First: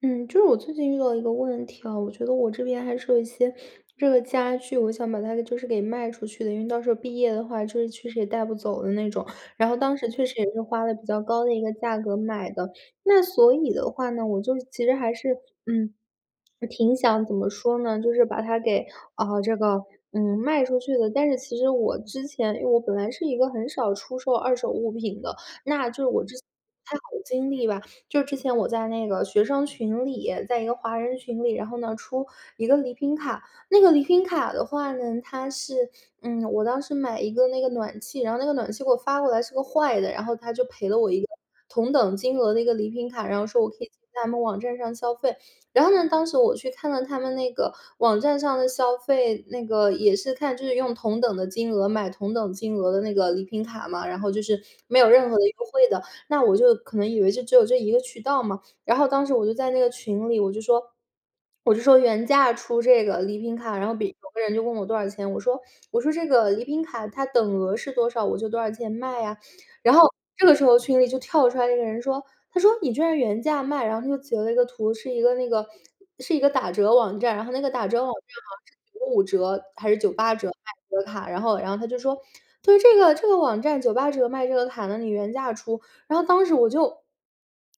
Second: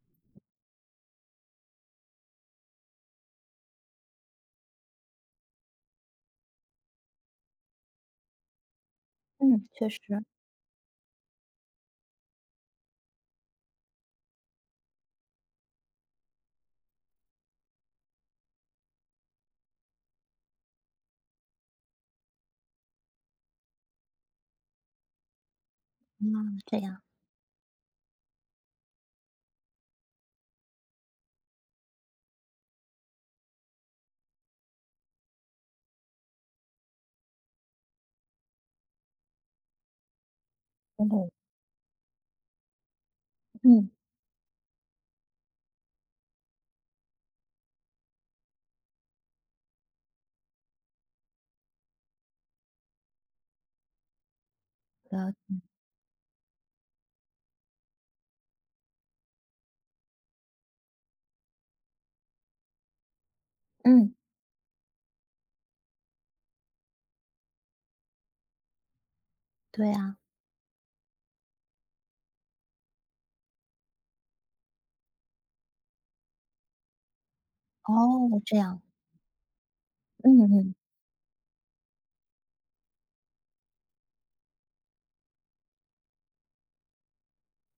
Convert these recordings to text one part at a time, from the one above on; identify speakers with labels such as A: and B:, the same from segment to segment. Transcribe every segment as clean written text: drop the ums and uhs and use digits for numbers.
A: 嗯，就是我最近遇到一个问题啊，我觉得我这边还是有一些这个家具，我想把它就是给卖出去的，因为到时候毕业的话，就是确实也带不走的那种。
B: 嗯，
A: 然后
B: 确
A: 当时
B: 实。
A: 确实也是花了比较高的一个价格买的，那所以的话呢，我就其实还是嗯，挺想怎么说呢，就是把它给啊、这个卖出去的。但是其实我之前，因为我本来是一个很少出售二手物品的，那就是我之前
B: 嗯，这
A: 不太
B: 样。
A: 好的经历吧。就之前我在那个学生群里，在一个华人群里，然后呢出一个礼品卡，那个礼品卡的话呢，它是，我当时买一个那个暖气，然后那个暖气给我发过来是个坏的，然后他就赔了
B: 哦，
A: 我一个同等金额的一个礼品卡，然后说我可以
B: 嗯，
A: 在他们网站上消费。然后呢，当时我去看了他们那个网站上的消费，那个也是看就是用同等的金额买同等金额的那个礼品卡嘛，然后就是没有任
B: 了
A: 何的优惠的。那我就可能以为就只有这一个渠道嘛。然后当时我就在那个群里，我就说，我就说原价出这个礼品卡，然后比
B: 嗯，
A: 有个人就问我多少钱，我说我说这个礼品卡它等额是多少，我就多少钱卖呀、
B: 对
A: 然后
B: 啊，
A: 这个时候群里就跳出来一个人说，他说你居然原价卖，然后他就截了一个图，是一个那个是一个打折网站，然后那个打折网站
B: 哦，这
A: 好像
B: 样，
A: 是九五折还是九八
B: 嗯
A: 折卖
B: 嗯，
A: 这个卡，然后他就说。对这个网站九八折卖这个卡呢，你原价出，然后当时我就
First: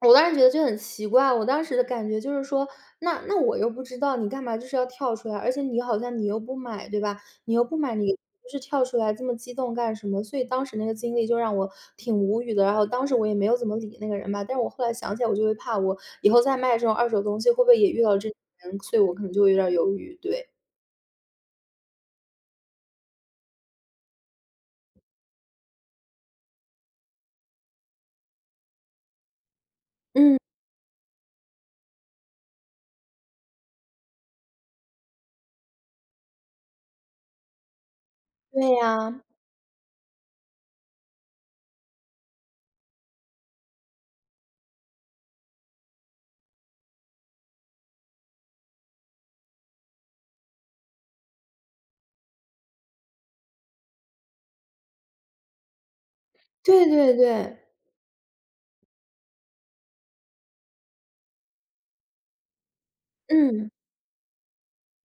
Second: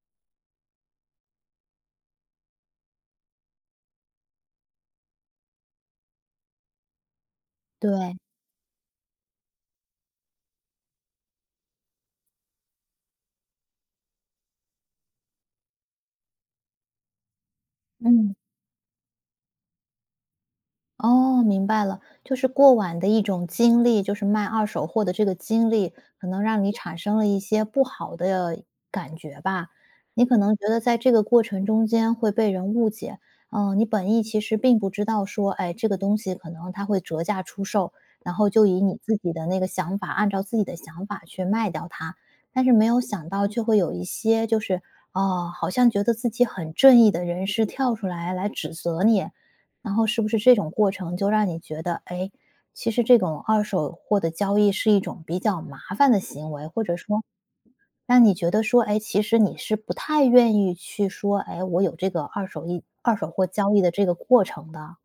A: 我当时觉得就很奇怪，我当时的感觉就是说，那我又不知道，你干嘛就是要跳出来？而且你好像你又不买，对吧？你又不买，你
B: 对，
A: 就是跳出来这么激动干什么？所以当时那个经历就让我挺无语的。然后当时我也没有怎么理那个人吧，但是我后来想起来，我就会怕我以后再卖这种二手东西，会不会也遇到这
B: 嗯。
A: 种人？所以我可能就会有点儿犹豫。对，
B: 哦，明白了，就是过往的一种经历，就是卖二手货的这个经历，可能让你产生了一些不好的感觉吧。你可
A: 嗯，
B: 能觉得在这个过程中间会被人误解，嗯，你本意其实并不知道说，哎，这个东西可能它会折价出售，然后就
A: 对
B: 以你自
A: 呀，
B: 己的那个想法，按照自己的想法去卖掉它，但是没有想到却会有一些哦，好像觉得自己很正义的人士跳出来来指责你，然后是不是这种过程就让你觉得，哎，其实这种二手货的交易是一种比较麻烦的行为，或
A: 对
B: 者
A: 对
B: 说
A: 对，
B: 让你觉得说，哎，其实你是不太愿意去说，哎，我有这个二手货
A: 嗯。
B: 交易的这个过程的。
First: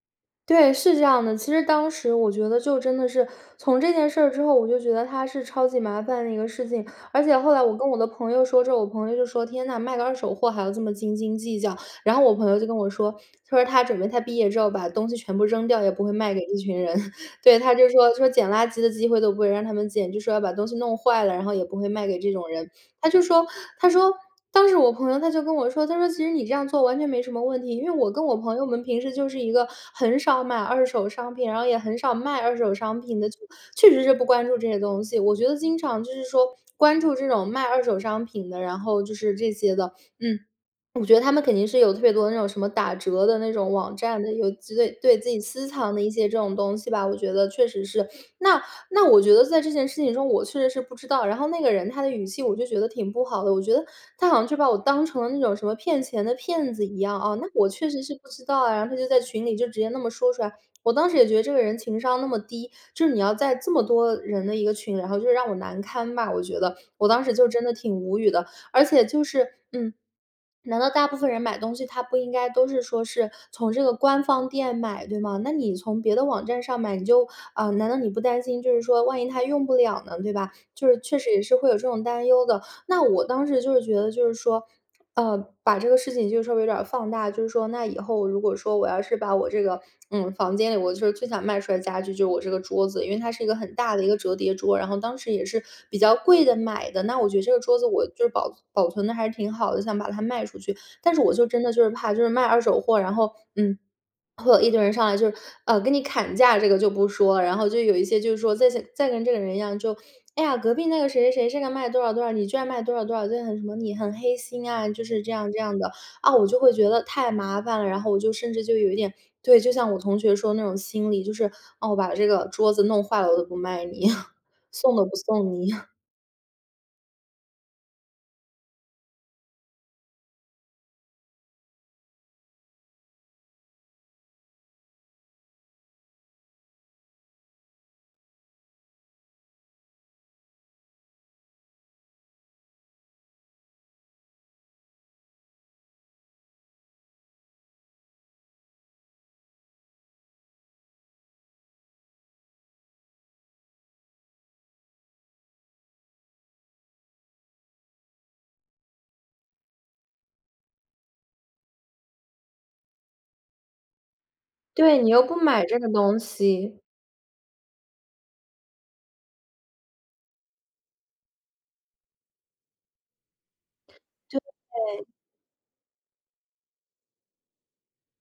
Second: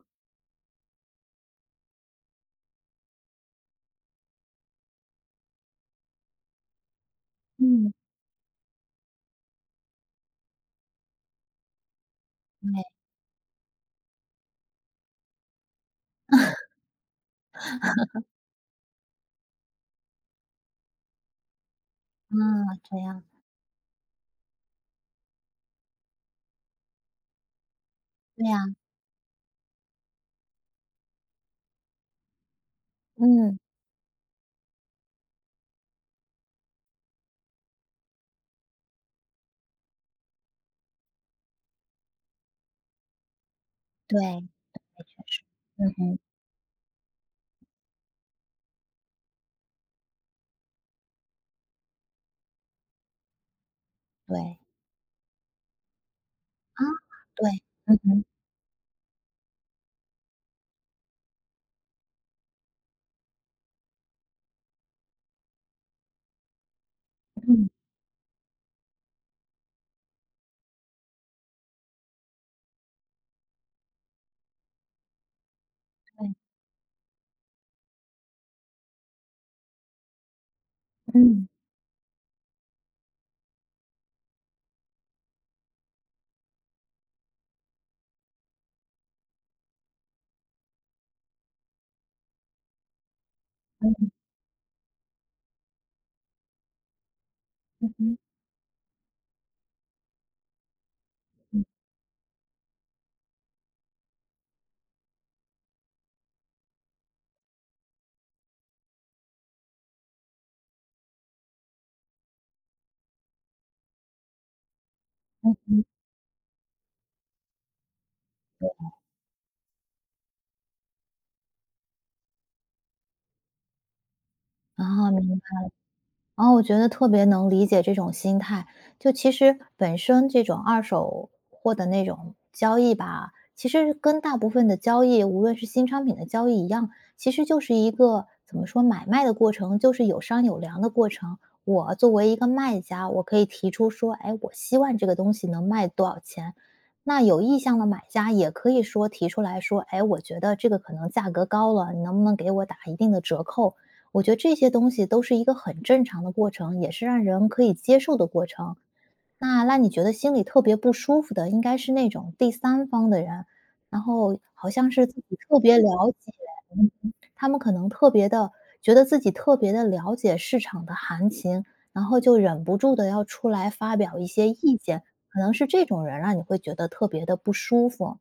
A: 对，是这样的。其实当时我觉得就真的是从这件事儿之后，我就觉得他是超级麻烦的一个事情。而且后来我跟
B: 嗯。
A: 我的朋友说之后，我朋友就说："天呐，卖个二手货还要这么斤斤计较。"然后我朋友就跟
B: 对，
A: 我说，他说他准备他毕业之后把东西全部扔掉，也不会卖给这群人。对，他就说说捡垃圾的机会都不会让他们捡，就说要把东西弄坏了，然后也不会卖给这
B: 啊，
A: 种人。
B: 这
A: 他就
B: 样，
A: 说他说当时我朋友他就跟我说，他说："其实你这样做完全没什么问题。"因为我跟我
B: 对
A: 朋
B: 呀，
A: 友我们平时就是一个很少买二手商品，然后也很少卖二手商品的，就
B: 嗯，
A: 确实是不关注这些东西。我觉得经常就是说关注这种卖二手商品的，然后就是这些的，嗯。我觉得他们肯定是有特别多那种什么打折的那种网
B: 对，
A: 站的，有
B: 确
A: 自对对自己
B: 实，
A: 私
B: 嗯
A: 藏的一
B: 哼，
A: 些这种东西吧，我觉得确实是。那那我觉得在这件事情中，我确实是不知道，然后那个人他的语气我就觉得挺不好的，我觉得他好像就
B: 对，
A: 把我当成了那种什么骗钱的骗
B: 啊，
A: 子一样啊，那
B: 对，
A: 我确
B: 嗯
A: 实是
B: 哼，
A: 不知道啊，然后他就在群里就直接那么说出来。我当时也觉得这个人情商那么低，就是你要在这么多人的一个群，然后就是让我难堪吧，我觉得我当时就真
B: 嗯，
A: 的挺无语的，而且就是，嗯，难道大部分人买东西，他不应该都是说是从这个官方店买，对吗？那你从别的网站上买，你就难道你不担心，就是说万一他用不了呢，对吧？就是确实也
B: 嗯，
A: 是会有这种担忧的。那我当时就是觉得，就是说。把这个事情就稍微有点儿放大，就是说，那以后如果说我要是把我这个，房间里我就是最想卖出来的家具就是我这个桌子，因为它是一个很大的一
B: 嗯，
A: 个折叠桌，然后当时也是比较贵的买的。那我觉得这个桌子我
B: 嗯
A: 就是保存的还是挺好的，想把它卖出去，但是我就真
B: 嗯
A: 的就是怕就是卖二手货，然后会有一堆人上来就是，跟你砍价这个就不说，然后就有一些就是说再跟这个人一样，就哎呀，隔壁那个谁谁谁这个卖多少多少，你居然卖多少多少，就很什么你很黑心啊，就是这样
B: 嗯，
A: 这样
B: 嗯
A: 的啊，我就会觉得太麻烦了，然后我就甚至就有一点，对，就像我同学说那种心理，就是哦，我把这个桌子弄坏了我都不卖你，
B: 然
A: 送都
B: 啊，
A: 不
B: 明
A: 送你，
B: 然后我觉得特别能理解这种心态，就其实本身这种二手货的那种交易吧，其实跟大部分的交易，无论是新商品的交易一样，其实就是一个怎么说买卖的过程，就是有商有量的过程。我作为一个卖家，我可以提出说，哎，我希望这个东西能卖多少钱。那有意向的买家也可以说提出来说，哎，我觉得这个可能价格高了，你能不能给我打一定的折扣？我觉得这些东西都是一个很正常的过程，也是让人可以接受的过程。那让你觉得心里特别不舒服的，应该是那种第三方的人，然后好像
A: 对
B: 是
A: 你
B: 自
A: 又不
B: 己特
A: 买
B: 别
A: 这个
B: 了
A: 东
B: 解，
A: 西。
B: 嗯他们可能特别的觉得自己特别的了解市场的行情，然后就忍不住的要出来发表一些意见，可能是这种人让你会觉得特别的不舒服。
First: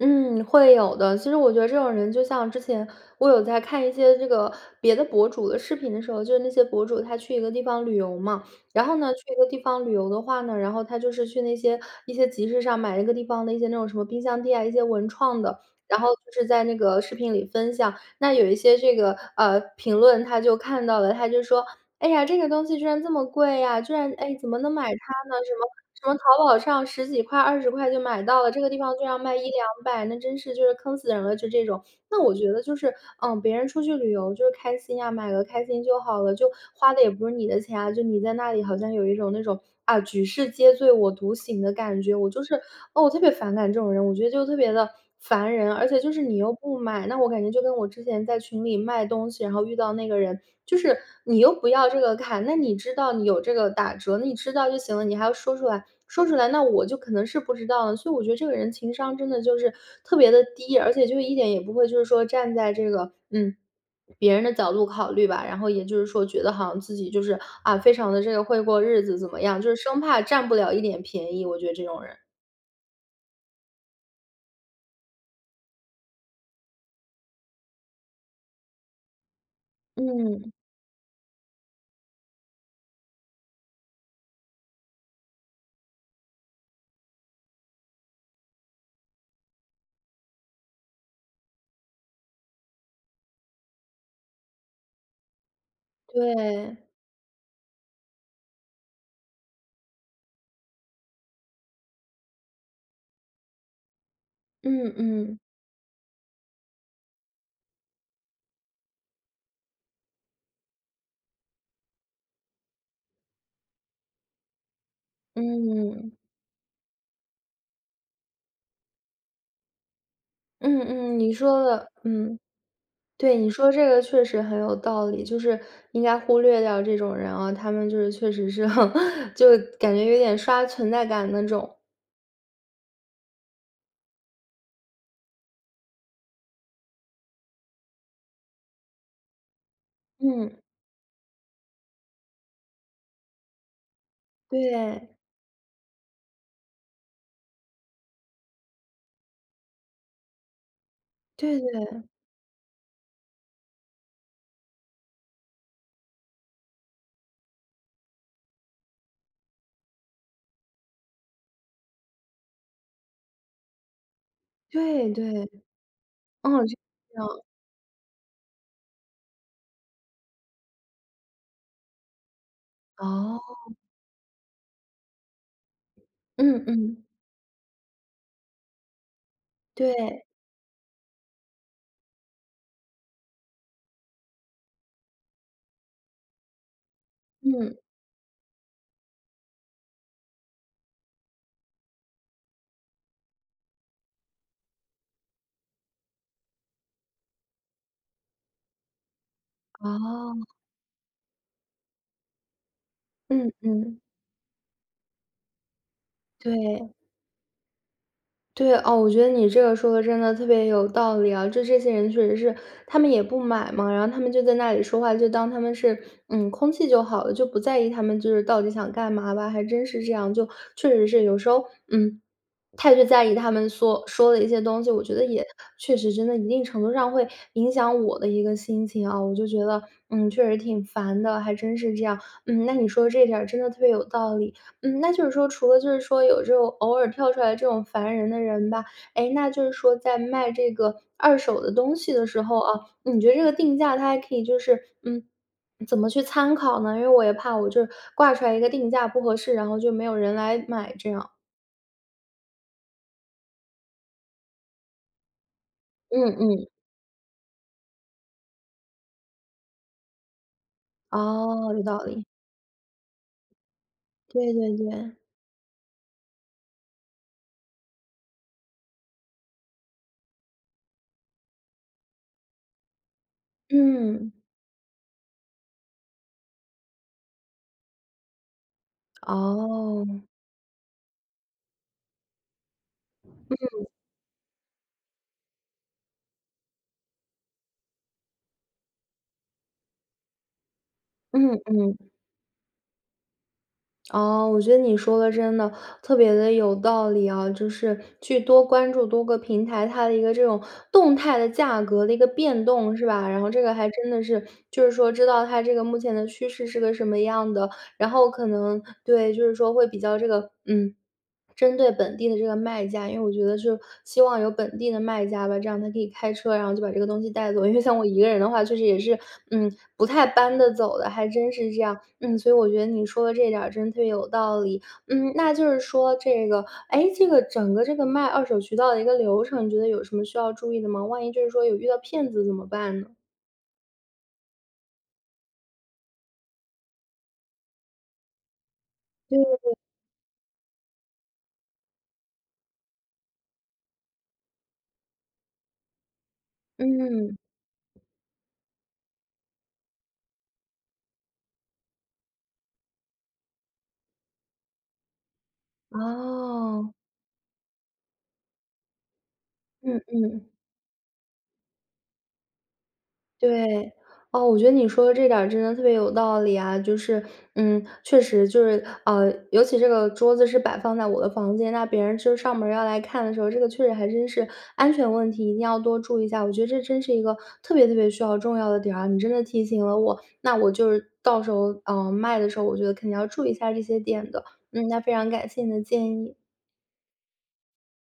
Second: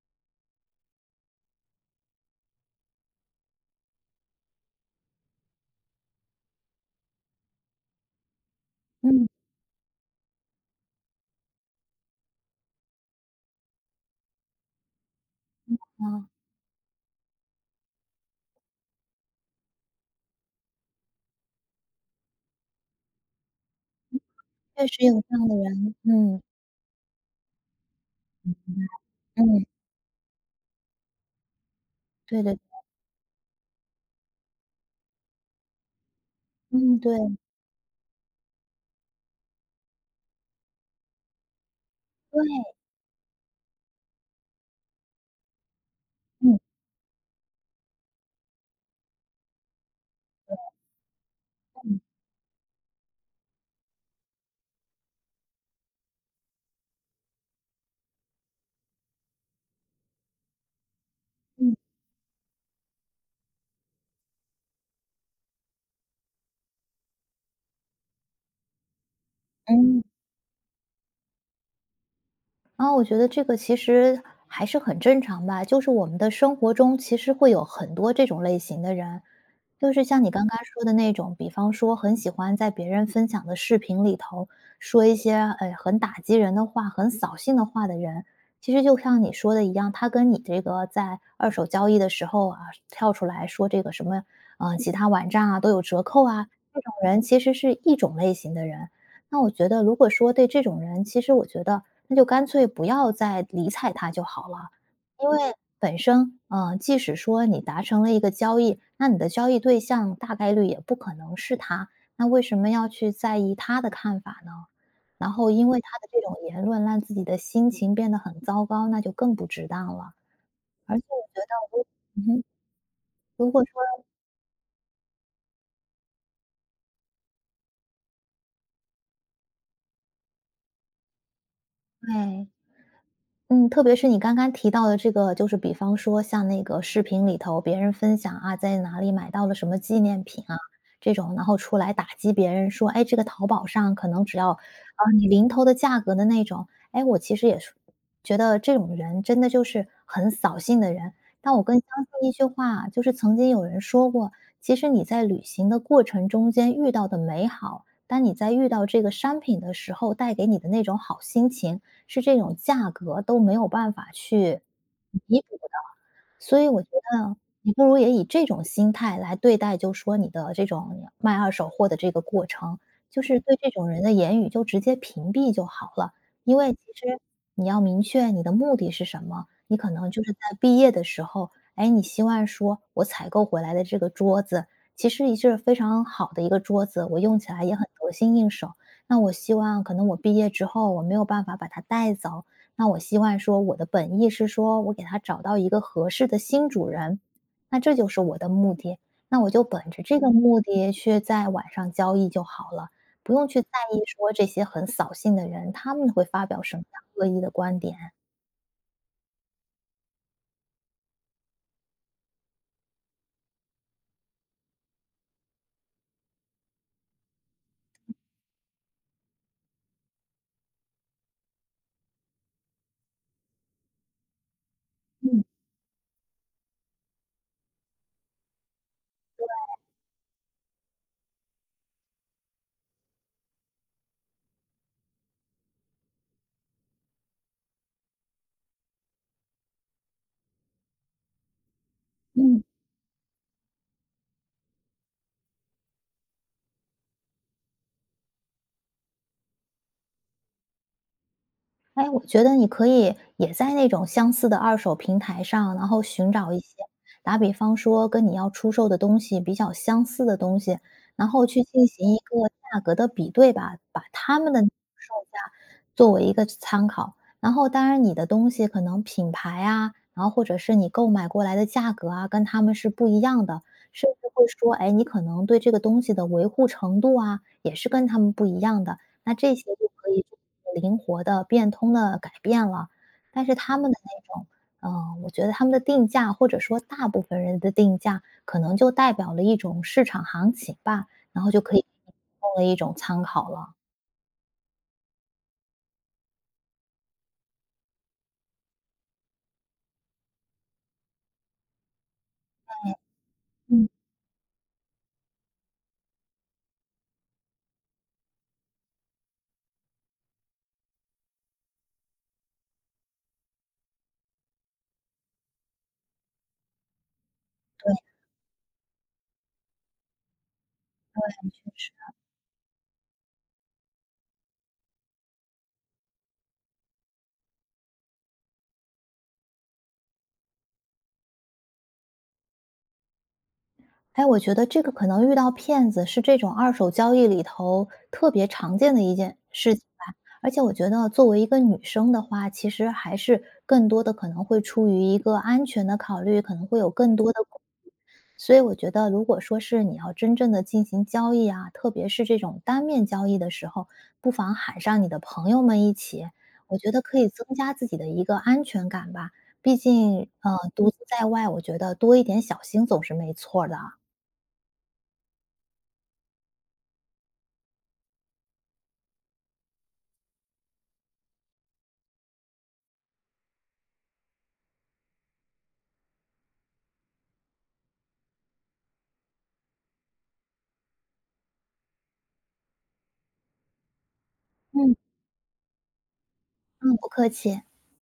A: 嗯，会有的。其实我觉得这种人，就像之前我有在看一些这个别的博主的视频的时候，就是那些博主他去一个地方旅游嘛，然后呢，去
B: 嗯，
A: 一个地方旅游的话呢，然后他就是去那些一些集市上买那个地方的一些那种什么冰箱贴啊，一些文创的，然后
B: 啊，
A: 就是在那个视频里分享。那有一些这个评论，他就看到了，他就说哎呀，这个东西居然这么贵呀，居然哎，怎么能买
B: 确实有
A: 它
B: 这
A: 呢？
B: 样
A: 什
B: 的
A: 么
B: 人，
A: 什么
B: 嗯，
A: 淘宝上十几块、二十块就买到了，这个地方居然卖一
B: 嗯，
A: 两
B: 嗯
A: 百，那真是就是坑死人了，就这种。那我
B: 对
A: 觉
B: 对，
A: 得就是，别人出去旅游就是开心呀，买个开心就好了，就花
B: 嗯，
A: 的也
B: 对，
A: 不是你的钱啊，就你在那里好像有一种那种，啊，举世皆醉我独醒的感觉，我就是
B: 对，
A: 哦，我特别反感这种人，我觉得就特别的。烦人，而且就是你又
B: 嗯，
A: 不买，那我感觉就跟我之前在群里卖东西，然后遇到那个人，就是你又不要
B: 嗯，
A: 这个卡，那你知道你有这个打折，那你知道就行了，你还要说出来，说出来，那我就可能是不知道了。所以我觉得这个人情商真的就是特别的低，而且就一点也不
B: 嗯。
A: 会就是说站在这个别人的角度考虑吧，然后也就是说觉得好像自己就是非常的这个会过日子怎么样，就是生
B: 嗯，
A: 怕占不了一点便宜，我觉得这种人，
B: 然后我觉得这个其实还是很正常吧，就是我们的生活中其实会有很多这种类型的人，就是像你刚
A: 嗯，
B: 刚说的那种，比方说很喜欢在别人分享的视频里头说一些哎很打击人的话、很扫兴的话的人，其实就像你说的一样，他跟你这个在二手交易的时候啊跳出来说这个什么其他网站啊都有折扣啊，
A: 对，
B: 这种人其实是一种类型的人。那我觉得，如果说对这种人，其实我觉得那就干脆不要再理睬他就好了。
A: 嗯
B: 因
A: 嗯。
B: 为本身，即使说你达成了一个交易，那你的交易对象大概率也不可能是他，那为什么要去在意他的看法呢？然后因为他的
A: 嗯，
B: 这种言论让自己的心情变得很糟糕，那就更不值当了。
A: 嗯
B: 而且
A: 嗯，
B: 我
A: 你
B: 觉
A: 说
B: 得如
A: 的，
B: 嗯
A: 嗯，
B: 哼
A: 对，你
B: 如果
A: 说
B: 说
A: 这个确实很有道理，就是应该忽略掉这种人啊，他们就是确实是 就感觉有点刷存在感那种。
B: 对。哎嗯，特别是你刚刚提到的这个，就是比方说像那个视频里头别人分享啊，在哪里买到了什么纪念品啊，
A: 嗯，
B: 这种，然后出来打击别人说，哎，这个淘宝上可能只要啊
A: 对，
B: 你零头的价格的那种，哎，我其实也是觉得这种人真的就是很扫兴的人。但我更
A: 对
B: 相信一句话，就是曾经有人说过，其实你在旅行的过程中间遇到的美好，当你在遇到这个商品的时候带给你的那种好心情。是这种价格都没有办法去
A: 对
B: 弥补。
A: 对对，
B: 所
A: 哦，
B: 以
A: 这
B: 我觉
A: 样，
B: 得你不如也以这种心态来对待，就说你的这种卖二手货的这个过程，就是对
A: 哦，
B: 这种人的言语就直接屏蔽就好了。因
A: 嗯
B: 为其
A: 嗯，
B: 实你要明确你的目的是什么，你可能就
A: 对，
B: 是在毕业的时候，哎，你希望说我采购回来的这个桌子，其实也是非常好的一个桌子，我用起来也
A: 嗯，
B: 很得心应手。那我希望可能我毕业之后我没有办法把它带走，那我希望说，我的本意是说我给它找到一个合适的新主人，那这就是我的目的。那我就本着这个
A: 哦，
B: 目的去在网上交易就好了，不用
A: 嗯
B: 去在意
A: 嗯，
B: 说这些很扫兴的人，他们会发表什么
A: 对。
B: 样恶意的观点。
A: 对，哦，我觉得你这个说的真的特别有道理啊！就这些人确实是，他们也不买嘛，然后他们就在那里说话，就当他们是空气就好了，就不在意他们就是到底想干嘛吧，还真是这样，就确实是有时候嗯太去在意他们所说的一些东西，我觉得
B: 嗯
A: 也确实真的一定程度上会影响我的一个心情啊，我就觉得确实挺烦的，还真是这样，那你说这点儿真的特别有道理。那就是说除了就是说有这种偶尔跳出来这种烦人的人吧，哎，那就是说在卖这个二手的东西的时候
B: 嗯。
A: 啊，你觉得这个定价它还可以就是，嗯，怎么去参考呢？因为我也怕我就是挂出来一个定价不合适，然后就没有人来买这样。
B: 哎，我觉得你可以也在那种相似的二手平台上，然后
A: 嗯
B: 寻找一
A: 嗯，
B: 些，打比方说跟你要出售的东西比较相似的东西，然后去
A: 哦，有
B: 进
A: 道
B: 行一
A: 理。
B: 个价格的比对吧，把他们
A: 对
B: 的售
A: 对对，
B: 价作为一个参考。然后当然你的东西可能品牌啊，然后或者是你购买过来的价格啊，跟他们是不一样的，甚至
A: 嗯，
B: 会说，哎，你可能对这个东西的维护程度啊，也是跟他们不一样的。那这些就
A: 哦，
B: 可以灵活的、变通的改变了。但是他们的那种呃，我觉得他们的定价，或者说大部分人的定价，可能就代表了一种市场行情吧，然后
A: 嗯
B: 就可以提
A: 嗯。
B: 供了一种参考了。
A: 哦，我觉得你说的真的特别的有道理啊，就是去多关注多个平台，它的一个这种动态的价格的一个变动，是吧？然后这个还
B: 嗯，
A: 真的是，就是说知道它这个目前的趋势是个什么样的，然后可能对，就是说会比较这个，嗯，针对本地的这个卖家，因为我觉得就希望有本地的卖家吧，这样他可以开车，然后就把这个东西带走。因为像我一个人的话，确实也是，不太搬得走的，还
B: 确
A: 真是这
B: 实。
A: 样。嗯，所以我觉得你说的这点儿真特别有道理。那就是说这个，哎，这个整个这个卖二手渠道的一个流程，你觉得有什么需要注意的吗？万一就是说有遇到骗子怎么办呢？
B: 哎，我觉得这个可能遇到骗子是这种二手交易里头特别常见的一件事情吧。而且我觉得作为一个女生的话，其实还是更多的可能会出于一个安全的考虑，可能会有更多
A: 嗯，
B: 的所以我觉得，如果说是你要真正的进行交易啊，特别是这种单面交易的时候，不妨喊上你的朋友们一起，我觉
A: 哦，
B: 得可以增加自己的一个安全感吧。毕
A: 嗯
B: 竟，
A: 嗯。
B: 独自在外，我觉得多一点小心总是没错儿的。
A: 对，哦，我觉得你说的这点儿真的特别有道理啊，就是，确实就是，尤其这个桌子是摆放在我的房间，那别人就是上门儿要来看的时候，这个确实还真是安全问题，一定要多注意一下。我觉得这真是一个特别特别需要重要的点儿啊，你真的提醒了我，那我就是到时候，卖的时候，我觉得肯定要注意一下这些点的。
B: 嗯
A: 那非常感谢你的建议。
B: 嗯，不客气。